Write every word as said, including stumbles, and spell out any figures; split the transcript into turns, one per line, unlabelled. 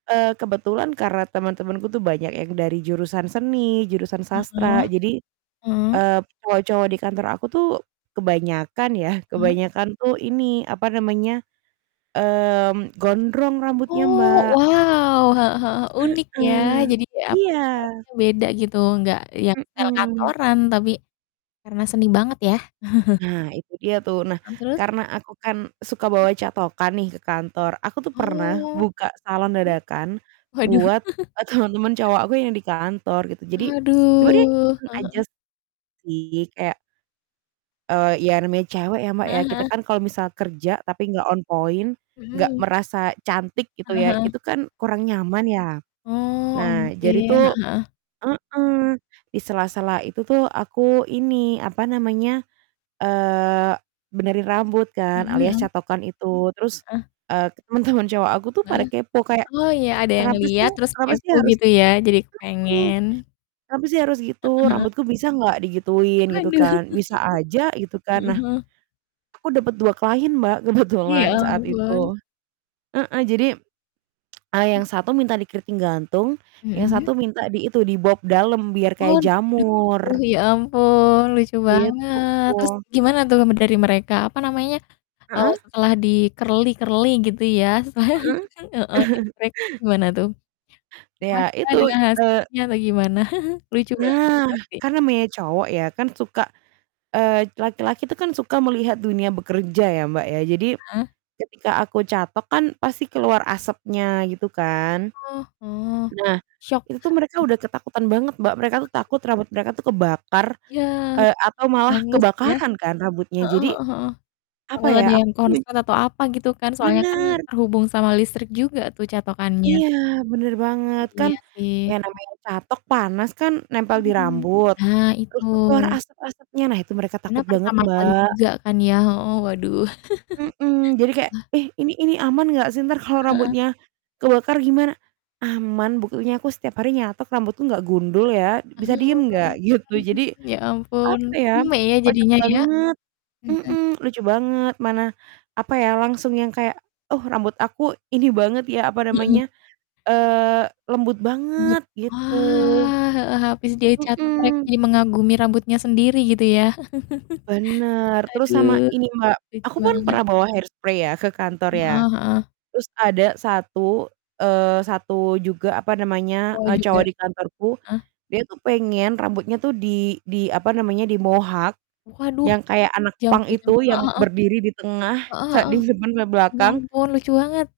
Eee, kebetulan karena teman-temanku tuh banyak yang dari jurusan seni, jurusan sastra,
Heeh.
jadi,
Heeh.
eee, semua cowok di kantor aku tuh kebanyakan ya,
Eh.
kebanyakan tuh ini, apa namanya, mmm, gondrong rambutnya,
Oh,
Mbak.
wow, heeh heeh, unik ya
Heeh.
jadi kayak, apa,
Iya.
style-nya beda gitu enggak yang style,
Mhm.
kantoran, tapi karena seni banget ya.
Nah itu dia tuh, nah
Mmm, terus?
karena aku kan suka
Mmm.
bawa catokan nih ke kantor. Aku tuh pernah
Oh.
buka salon
Mhm.
dadakan
Waduh.
buat, eee, teman-teman cowok aku yang di kantor gitu. Jadi sebenernya
Aduh,
iseng
heeh
aja
heeh.
sih kayak eee, iya namanya cewek ya, Mbak, ya
Heeh
kita
heeh.
kan kalau misal kerja, tapi enggak on point enggak
Mhm.
merasa cantik gitu
Heeh
ya,
heeh.
itu kan kurang nyaman ya.
Oh,
Nah jadi
ongkey. Heeh
tuh
heeh.
heeh, di sela-sela itu tuh aku ini, apa namanya, eee, benerin rambut kan
Mhm
alias
mhm.
catokan itu, terus,
Heeh.
eee, temen-temen cowok aku tuh pada
Heeh.
kepo kayak,
Oh, iya ada yang
"Kenapa sih
ngeliat terus
kenapa sih
kepo
harus"
gitu ya jadi
mhm,
kepengen.
"Kenapa sih harus gitu?
Heeh heeh.
Rambutku bisa enggak digituin?" Gitu
Waduh.
kan, "Bisa aja." Gitu kan.
Heeh
Nah
heeh.
aku dapet dua klien, Mbak,
Iya ya
kebetulan saat
ampun.
itu. Heeh. Jadi, eee,
Mmm.
yang satu minta di kriting gantung yang
Mhm.
satu minta di itu di bob dalem biar kayak
Hon, di dukung
jamur.
ya ampun lucu banget. Terus
Gitu.
gimana tuh dari mereka, apa namanya, eee,
Heeh.
setelah di-curly-curly gitu ya?
Heeh.
Setelah heeh, nyentrik. Gimana tuh?
Iya
Puaskah
itu,
dengan
eee
hasilnya atau gimana? Lucu banget
Nah
pasti.
kan namanya cowok ya kan suka eee, laki-laki itu kan suka melihat dunia bekerja ya, Mbak, ya jadi
Heeh.
ketika aku catok kan pasti keluar asapnya gitu kan.
Oh oh,
Nah
syok
itu tuh
enggak?
mereka udah
Mmm.
ketakutan banget, Mbak, mereka tuh takut rambut mereka tuh kebakar,
Yah malah
eee, atau malah
hangus ya?
kebakaran kan rambutnya.
Heeh
Jadi,
heeh heeh.
apa
Takut
ya,
ada
aku
yang
min
konslet atau apa gitu kan soalnya kan
Benar.
terhubung sama listrik juga tuh catokannya.
Iya bener banget,
Heeh,
kan
iya sih.
yang namanya catok panas kan nempel di
Mhm.
rambut,
Nah
terus
itu.
tuh keluar asep-asepnya nah itu mereka
Karena
takut banget,
pertama kali
Mbak.
juga kan ya, heeh, waduh.
Mhm. Jadi kayak,
Hah?
"Eh, ini ini aman enggak sih? Entar kalau
Heeh heeh,
rambutnya kebakar gimana?" "Aman. Buktinya aku setiap hari nyatok rambutku, enggak gundul ya. Bisa diem nggak?"
Hmm,
Gitu. Jadi,
ya ampun,
apa ya,
rame ya
kocak
jadinya ya.
banget,
Iya kan?
mhm, lucu banget, mana, apa ya, langsung yang kayak, "Oh, rambut aku ini banget ya," apa
Heeh.
namanya, eee, "lembut
Lembut?
banget." Gitu
Wah, heeh, habis dia catok mereka
Mhm.
jadi mengagumi rambutnya sendiri gitu ya.
Bener. Terus sama
Aduh.
ini, Mbak,
Lucu
aku pun
banget.
pernah bawa hair spray ya ke kantor ya.
Heeh heeh.
Terus ada satu, eee, satu juga, apa namanya,
Mau
eee,
juga?
cowok di kantorku,
Heeh.
dia tuh pengen rambutnya tuh di di apa namanya, di mohak
Waduh,
yang kayak anak punk
jambul jam
itu,
heeh
yang
heeh.
berdiri di tengah
Heeh
sa
heeh.
di simpen sampe
Ya
belakang
ampun lucu banget.